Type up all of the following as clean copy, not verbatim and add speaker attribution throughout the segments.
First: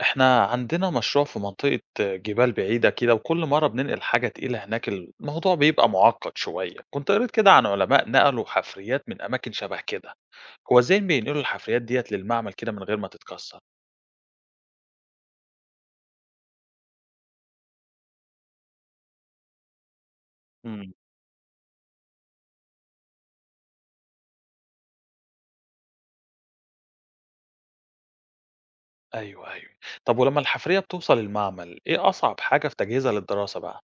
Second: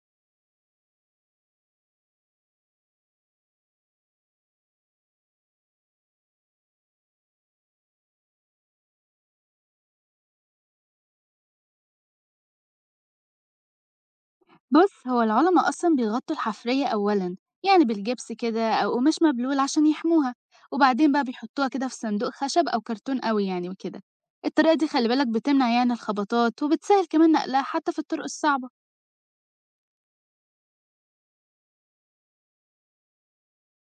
Speaker 1: إحنا عندنا مشروع في منطقة جبال بعيدة كده، وكل مرة بننقل حاجة تقيلة هناك الموضوع بيبقى معقد شوية. كنت قريت كده عن علماء نقلوا حفريات من أماكن شبه كده. هو إزاي بينقلوا الحفريات ديت للمعمل كده من غير ما تتكسر؟
Speaker 2: بص هو العلماء أصلا بيغطوا الحفرية أولا، يعني بالجبس كده أو قماش مبلول عشان يحموها.
Speaker 1: مم.
Speaker 2: وبعدين بقى بيحطوها كده في صندوق خشب أو كرتون قوي يعني وكده. الطريقة دي خلي بالك بتمنع يعني الخبطات، وبتسهل كمان نقلها حتى في الطرق الصعبة.
Speaker 1: أيوه أيوه. طب ولما الحفرية بتوصل المعمل، إيه أصعب حاجة في تجهيزها للدراسة بقى؟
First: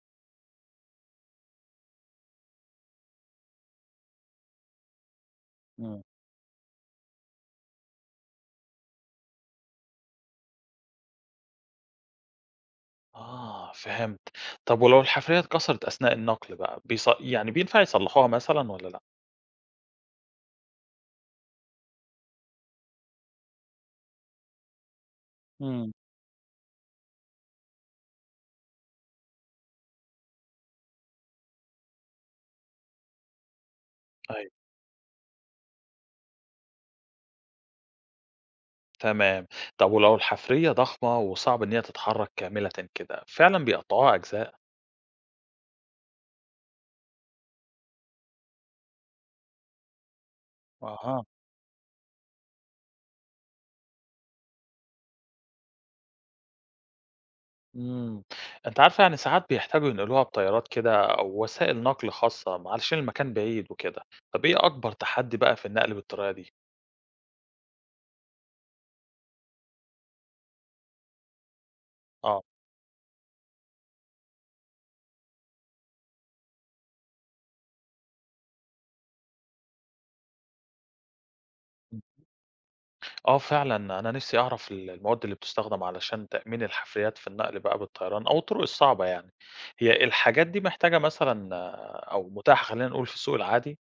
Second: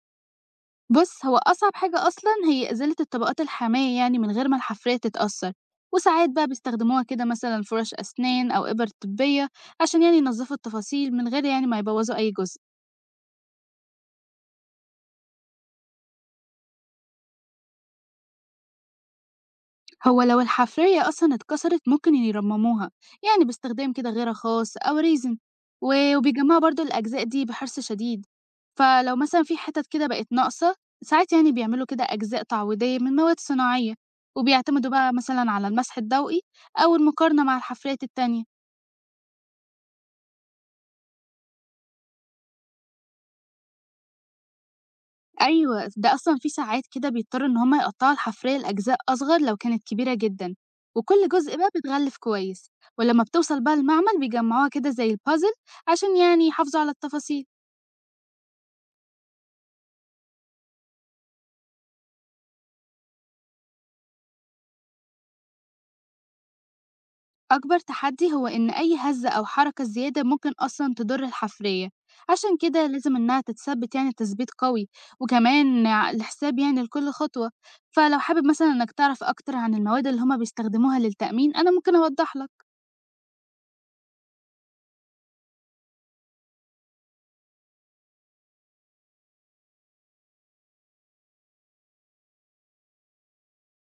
Speaker 2: بص هو أصعب حاجة أصلا هي إزالة الطبقات الحامية يعني من غير ما الحفرية تتأثر.
Speaker 1: مم.
Speaker 2: وساعات بقى بيستخدموها كده مثلا فرش أسنان أو إبر طبية عشان يعني ينظفوا التفاصيل من غير يعني ما يبوظوا أي جزء.
Speaker 1: آه فهمت. طب ولو الحفرية اتكسرت أثناء النقل بقى يعني بينفع يصلحوها مثلا ولا لأ؟
Speaker 2: هو لو الحفرية أصلا اتكسرت ممكن يرمموها، يعني باستخدام كده غيرة خاص أو ريزن.
Speaker 1: مم.
Speaker 2: و- وبيجمعوا برضو الأجزاء دي بحرص شديد. فلو مثلا في حتت كده بقت ناقصة، ساعات يعني بيعملوا كده أجزاء تعويضية من مواد صناعية، وبيعتمدوا بقى مثلا على المسح الضوئي أو المقارنة مع الحفريات التانية.
Speaker 1: تمام. طب ولو الحفرية ضخمة وصعب إن هي تتحرك كاملة كده، فعلًا بيقطعوها أجزاء؟
Speaker 2: أيوه، ده أصلًا في ساعات كده بيضطروا إن هُم يقطّعوا الحفرية لأجزاء أصغر لو كانت كبيرة جدًا،
Speaker 1: أها.
Speaker 2: وكل جزء بقى بيتغلف كويس، ولمّا بتوصل بقى المعمل بيجمّعوها كده زي الpuzzle عشان يعني يحافظوا على التفاصيل.
Speaker 1: إمم. أنت عارفة يعني ساعات بيحتاجوا ينقلوها بطيارات كده أو وسائل نقل خاصة علشان المكان بعيد وكده. طب إيه أكبر تحدي بقى في النقل بالطريقة دي؟
Speaker 2: أكبر تحدي هو إن أي هزة أو حركة زيادة ممكن أصلًا تضر الحفرية،
Speaker 1: آه.
Speaker 2: عشان كده لازم إنها تتثبت يعني تثبيت قوي، وكمان ع الحساب يعني لكل خطوة. فلو حابب مثلًا إنك تعرف أكتر عن المواد اللي هُم بيستخدموها للتأمين، أنا ممكن
Speaker 1: إمم.
Speaker 2: أوضّح لك.
Speaker 1: آه فعلًا، أنا نِفسي أعرف ال المواد اللي بتستخدم علشان تأمين الحفريات في النقل بقى بالطيران أو الطرق الصعبة يعني. هي الحاجات دي محتاجة مثلًا آه، أو متاحة خلّينا نقول في السوق العادي؟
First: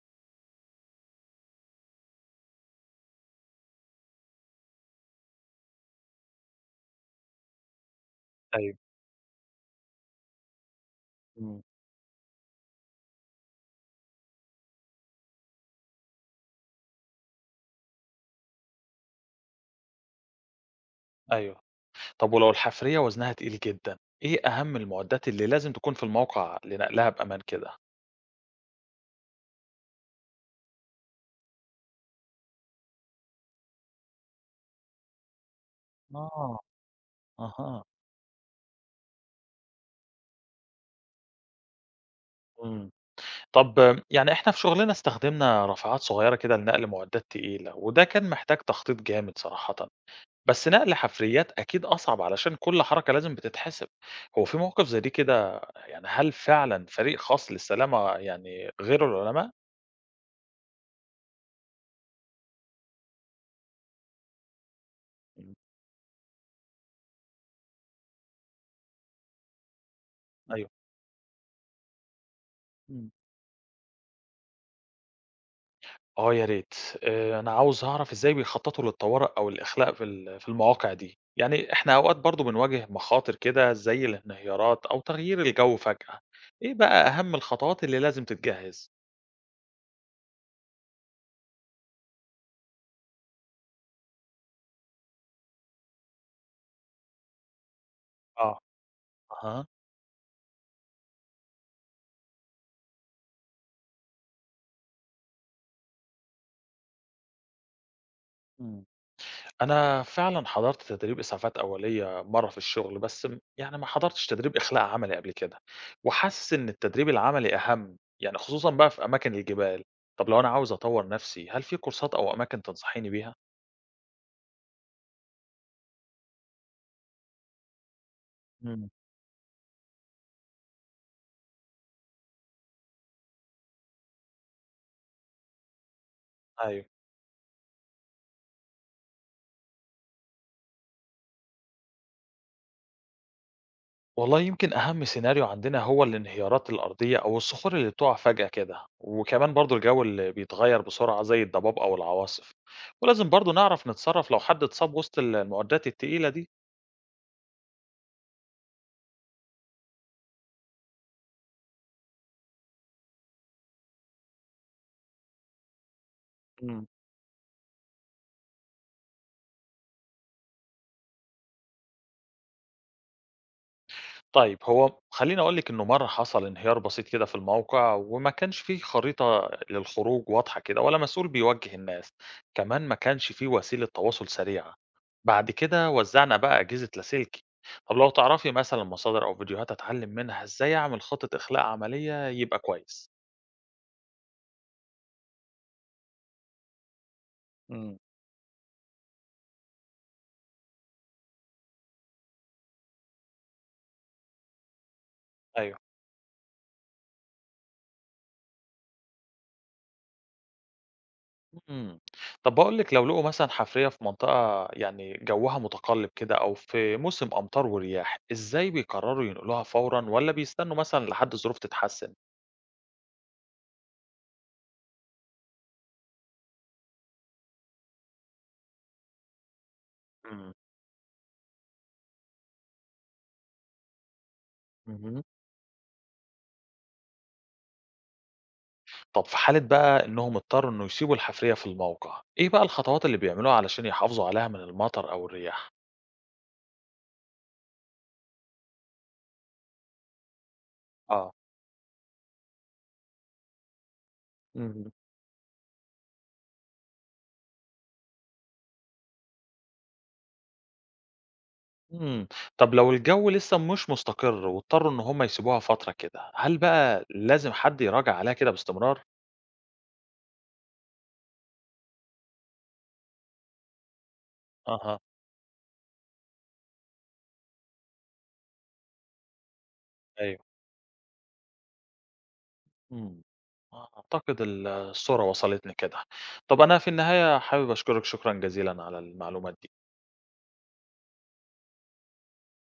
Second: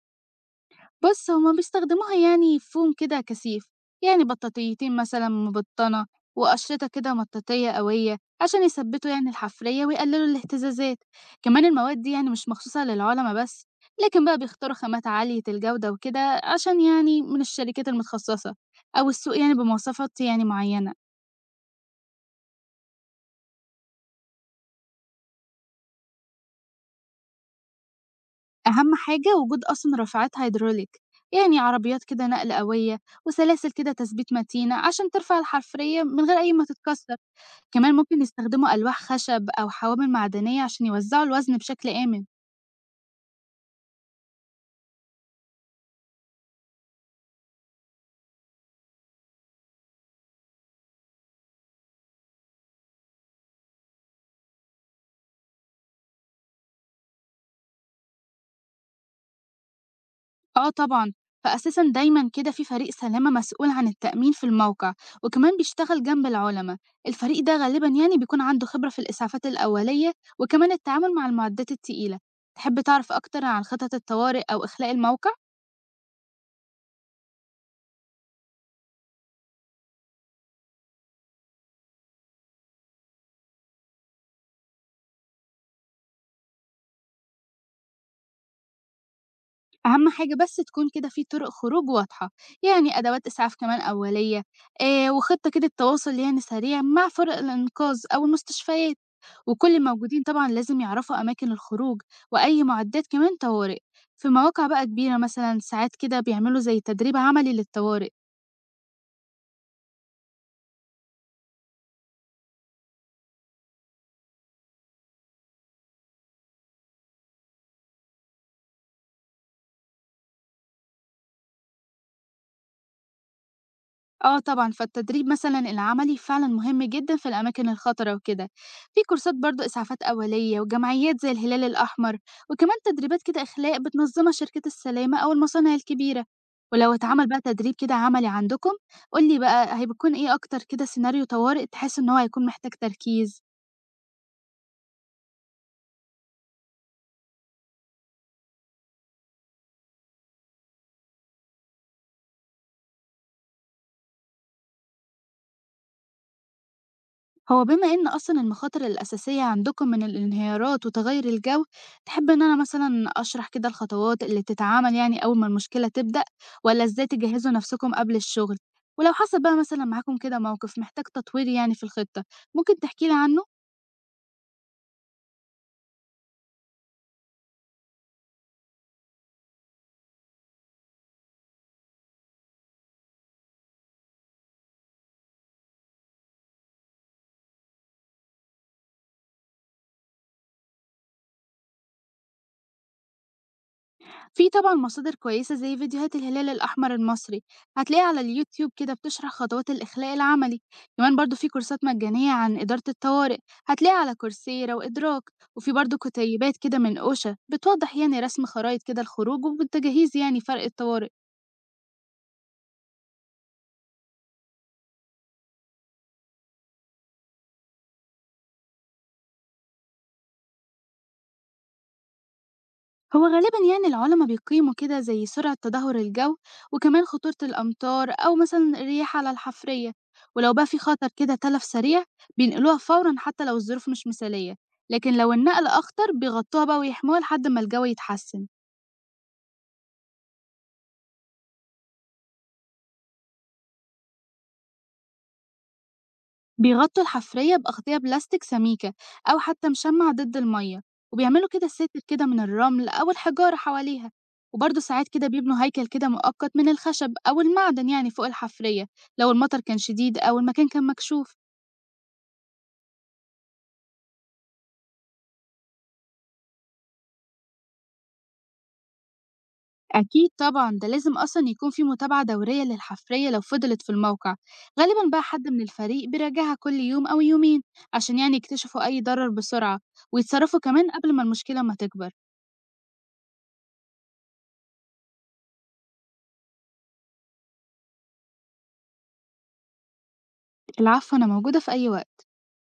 Speaker 2: بُص، هُم بيستخدموها يعني يفوهم كده كثيف، يعني بطاطيتين مثلًا مبطّنة وقشرتة كده مطاطية قوية عشان
Speaker 1: أيوه.
Speaker 2: يثبّتوا يعني الحفرية ويقللوا الاهتزازات.
Speaker 1: إمم.
Speaker 2: كمان المواد دي يعني مش مخصوصة للعُلَما بس، لكن بقى بيختاروا خامات عالية الجودة وكده، عشان يعني من الشركات المتخصصة أو السوق يعني بمواصفات يعني معيّنة.
Speaker 1: أيوه. طب ولو الحفرية وزنها تقيل جدًا، إيه أهم المعدات اللي لازم تكون في الموقع لنقلها بأمان كده؟
Speaker 2: أهم حاجة وجود أصلًا رافعات hydraulic، يعني عربيات كده نقل قوية وسلاسل كده تثبيت متينة عشان ترفع الحفرية من غير أي
Speaker 1: آه،
Speaker 2: ما تتكسر.
Speaker 1: أها.
Speaker 2: كمان ممكن يستخدموا ألواح خشب أو حوامل معدنية عشان يوزعوا الوزن بشكل آمن.
Speaker 1: إمم. طب آه، يعني إحنا في شغلنا استخدمنا رافعات صغيرة كده لنقل معدات تقيلة، وده كان محتاج تخطيط جامد صراحةً. بس نقل حفريات أكيد أصعب علشان كل حركة لازم بتتحسب. هو في مواقف زي دي كده، يعني هل فعلًا فريق خاص للسلامة يعني غير العلماء؟
Speaker 2: آه طبعا، فأساسا دايما كده في فريق سلامة مسؤول عن التأمين في الموقع، وكمان
Speaker 1: إمم،
Speaker 2: بيشتغل جنب العلماء. الفريق ده غالبا يعني بيكون عنده خبرة في الإسعافات الأولية
Speaker 1: أيوه.
Speaker 2: وكمان التعامل مع المعدات التقيلة. تحب
Speaker 1: إمم.
Speaker 2: تعرف أكتر عن خطط الطوارئ أو إخلاء الموقع؟
Speaker 1: آه يا ريت. أنا عاوز أعرف إزاي بيخطّطوا للطوارئ أو الإخلاء في في المواقع دي. يعني إحنا أوقات برضه بنواجه مخاطر كده زي الانهيارات أو تغيير الجو فجأة. إيه بقى أهم الخطوات اللي لازم تتجهز؟
Speaker 2: أهم حاجة بس تكون كده في طرق خروج واضحة، يعني أدوات إسعاف كمان أولية، وخطة كده التواصل يعني سريع مع فرق الإنقاذ أو
Speaker 1: آه.
Speaker 2: المستشفيات.
Speaker 1: أها،
Speaker 2: وكل الموجودين طبعا لازم يعرفوا أماكن الخروج وأي معدات كمان طوارئ. في مواقع بقى كبيرة مثلا ساعات كده بيعملوا زي تدريب عملي للطوارئ.
Speaker 1: إمم. أنا فعلًا حضرت تدريب إسعافات أولية مرّة في الشغل، بس يعني ما حضرتش تدريب إخلاء عملي قبل كده. وحاسس إن التدريب العملي أهم، يعني خصوصًا بقى في أماكن الجبال. طب لو أنا عاوز أطوّر نفسي، هل في كورسات أو أماكن تنصحيني بيها؟
Speaker 2: اه طبعا، فالتدريب مثلا العملي فعلا مهم جدا في الأماكن الخطرة وكده.
Speaker 1: إمم.
Speaker 2: في كورسات برضو إسعافات أولية وجمعيات زي الهلال الأحمر، وكمان تدريبات كده إخلاء بتنظمها شركة السلامة أو المصانع الكبيرة.
Speaker 1: أيوه.
Speaker 2: ولو اتعمل بقى تدريب كده عملي عندكم، قولي بقى هيكون ايه أكتر كده سيناريو طوارئ تحس إن هو هيكون محتاج تركيز.
Speaker 1: والله يمكن أهم سيناريو عندنا هو الانهيارات الأرضية أو الصخور اللي بتقع فجأة كده، وكمان برضو الجو اللي بيتغير بسرعة زي الضباب أو العواصف. ولازم برضو نعرف نتصرف لو حد اتصاب وسط المعدات التقيلة دي.
Speaker 2: هو بما إن أصلًا المخاطر الأساسية عندكم من الانهيارات وتغيُّر الجو، تحب إن أنا مثلًا أشرح كده الخطوات اللي بتتعمل يعني أول ما المشكلة تبدأ، والّا
Speaker 1: مم.
Speaker 2: إزاي تجهّزوا نفسكم قبل الشغل؟ ولو حصل بقى مثلًا معاكم كده موقف محتاج تطوير يعني في الخطة، ممكن تحكي لي عنه؟
Speaker 1: طيب، هو خلّيني أقول لِك إنه مرّة حصل انهيار بسيط كده في الموقع، وما كانش في خريطة للخروج واضحة كده ولا مسؤول بيوجّه الناس. كمان ما كانش في وسيلة تواصل سريعة. بعد كده وزّعنا بقى أجهزة لاسلكي. طب لو تعرفي مثلًا مصادر أو فيديوهات أتعلّم منها إزاي أعمل خطة إخلاء عملية يبقى كويس.
Speaker 2: في طبعًا مصادر كويسة زي فيديوهات الهلال الأحمر المصري،
Speaker 1: إمم.
Speaker 2: هتلاقيها على اليوتيوب كده بتشرح خطوات الإخلاء العملي. كمان برضه في كورسات مجانية عن إدارة الطوارئ هتلاقيها على كورسيرا وإدراك، وفي برضه كتيبات كده من أوشا بتوضح يعني رسم خرايط كده الخروج والتجهيز يعني فرق الطوارئ.
Speaker 1: إمم. طب باقول لِك، لو لقوا مثلًا حفرية في منطقة يعني جوّها متقلّب كده أو في موسم أمطار ورياح، إزاي بيقرروا ينقلوها فورًا والّا بيستنوا مثلًا لحد الظروف تتحسن؟
Speaker 2: هو غالبا يعني العلماء بيقيموا كده زي سرعة تدهور الجو وكمان خطورة الأمطار أو مثلا الرياح على الحفرية. ولو
Speaker 1: إمم.
Speaker 2: بقى في خطر كده تلف سريع بينقلوها فورا حتى لو الظروف مش مثالية. لكن
Speaker 1: اهم.
Speaker 2: لو النقل أخطر بيغطوها بقى ويحموها لحد ما الجو يتحسن.
Speaker 1: طب في حالة بقى إنهم اضطروا إنه يسيبوا الحفرية في الموقع، إيه بقى الخطوات اللي بيعملوها علشان يحافظوا عليها من المطر أو الرياح؟
Speaker 2: بيغطوا الحفرية بأغطية بلاستيك سميكة أو حتى مشمع ضد المية،
Speaker 1: آه.
Speaker 2: وبيعملوا كده ساتر كده من الرمل أو الحجارة حواليها. وبرضه
Speaker 1: اهم.
Speaker 2: ساعات كده بيبنوا هيكل كده مؤقت من الخشب أو المعدن يعني فوق الحفرية لو المطر كان شديد أو المكان كان مكشوف.
Speaker 1: إمم. طب لو الجو لسه مش مستقر واضطروا إن هم يسيبوها فترة كده، هل بقى لازم حد يراجع عليها كده باستمرار؟
Speaker 2: أكيد طبعا، ده لازم أصلا يكون في متابعة دورية للحفرية لو فضلت في الموقع.
Speaker 1: أها.
Speaker 2: غالبا بقى حد من الفريق بيراجعها كل يوم أو يومين عشان يعني يكتشفوا أي ضرر بسرعة
Speaker 1: أيوه.
Speaker 2: ويتصرفوا كمان قبل ما المشكلة ما تكبر.
Speaker 1: إمم. أعتقد الصورة وصلتني كده. طَب أنا في النهاية حابب أشكرِك شكرًا جزيلًا على المعلومات دي.
Speaker 2: العفو، أنا موجودة في أي وقت.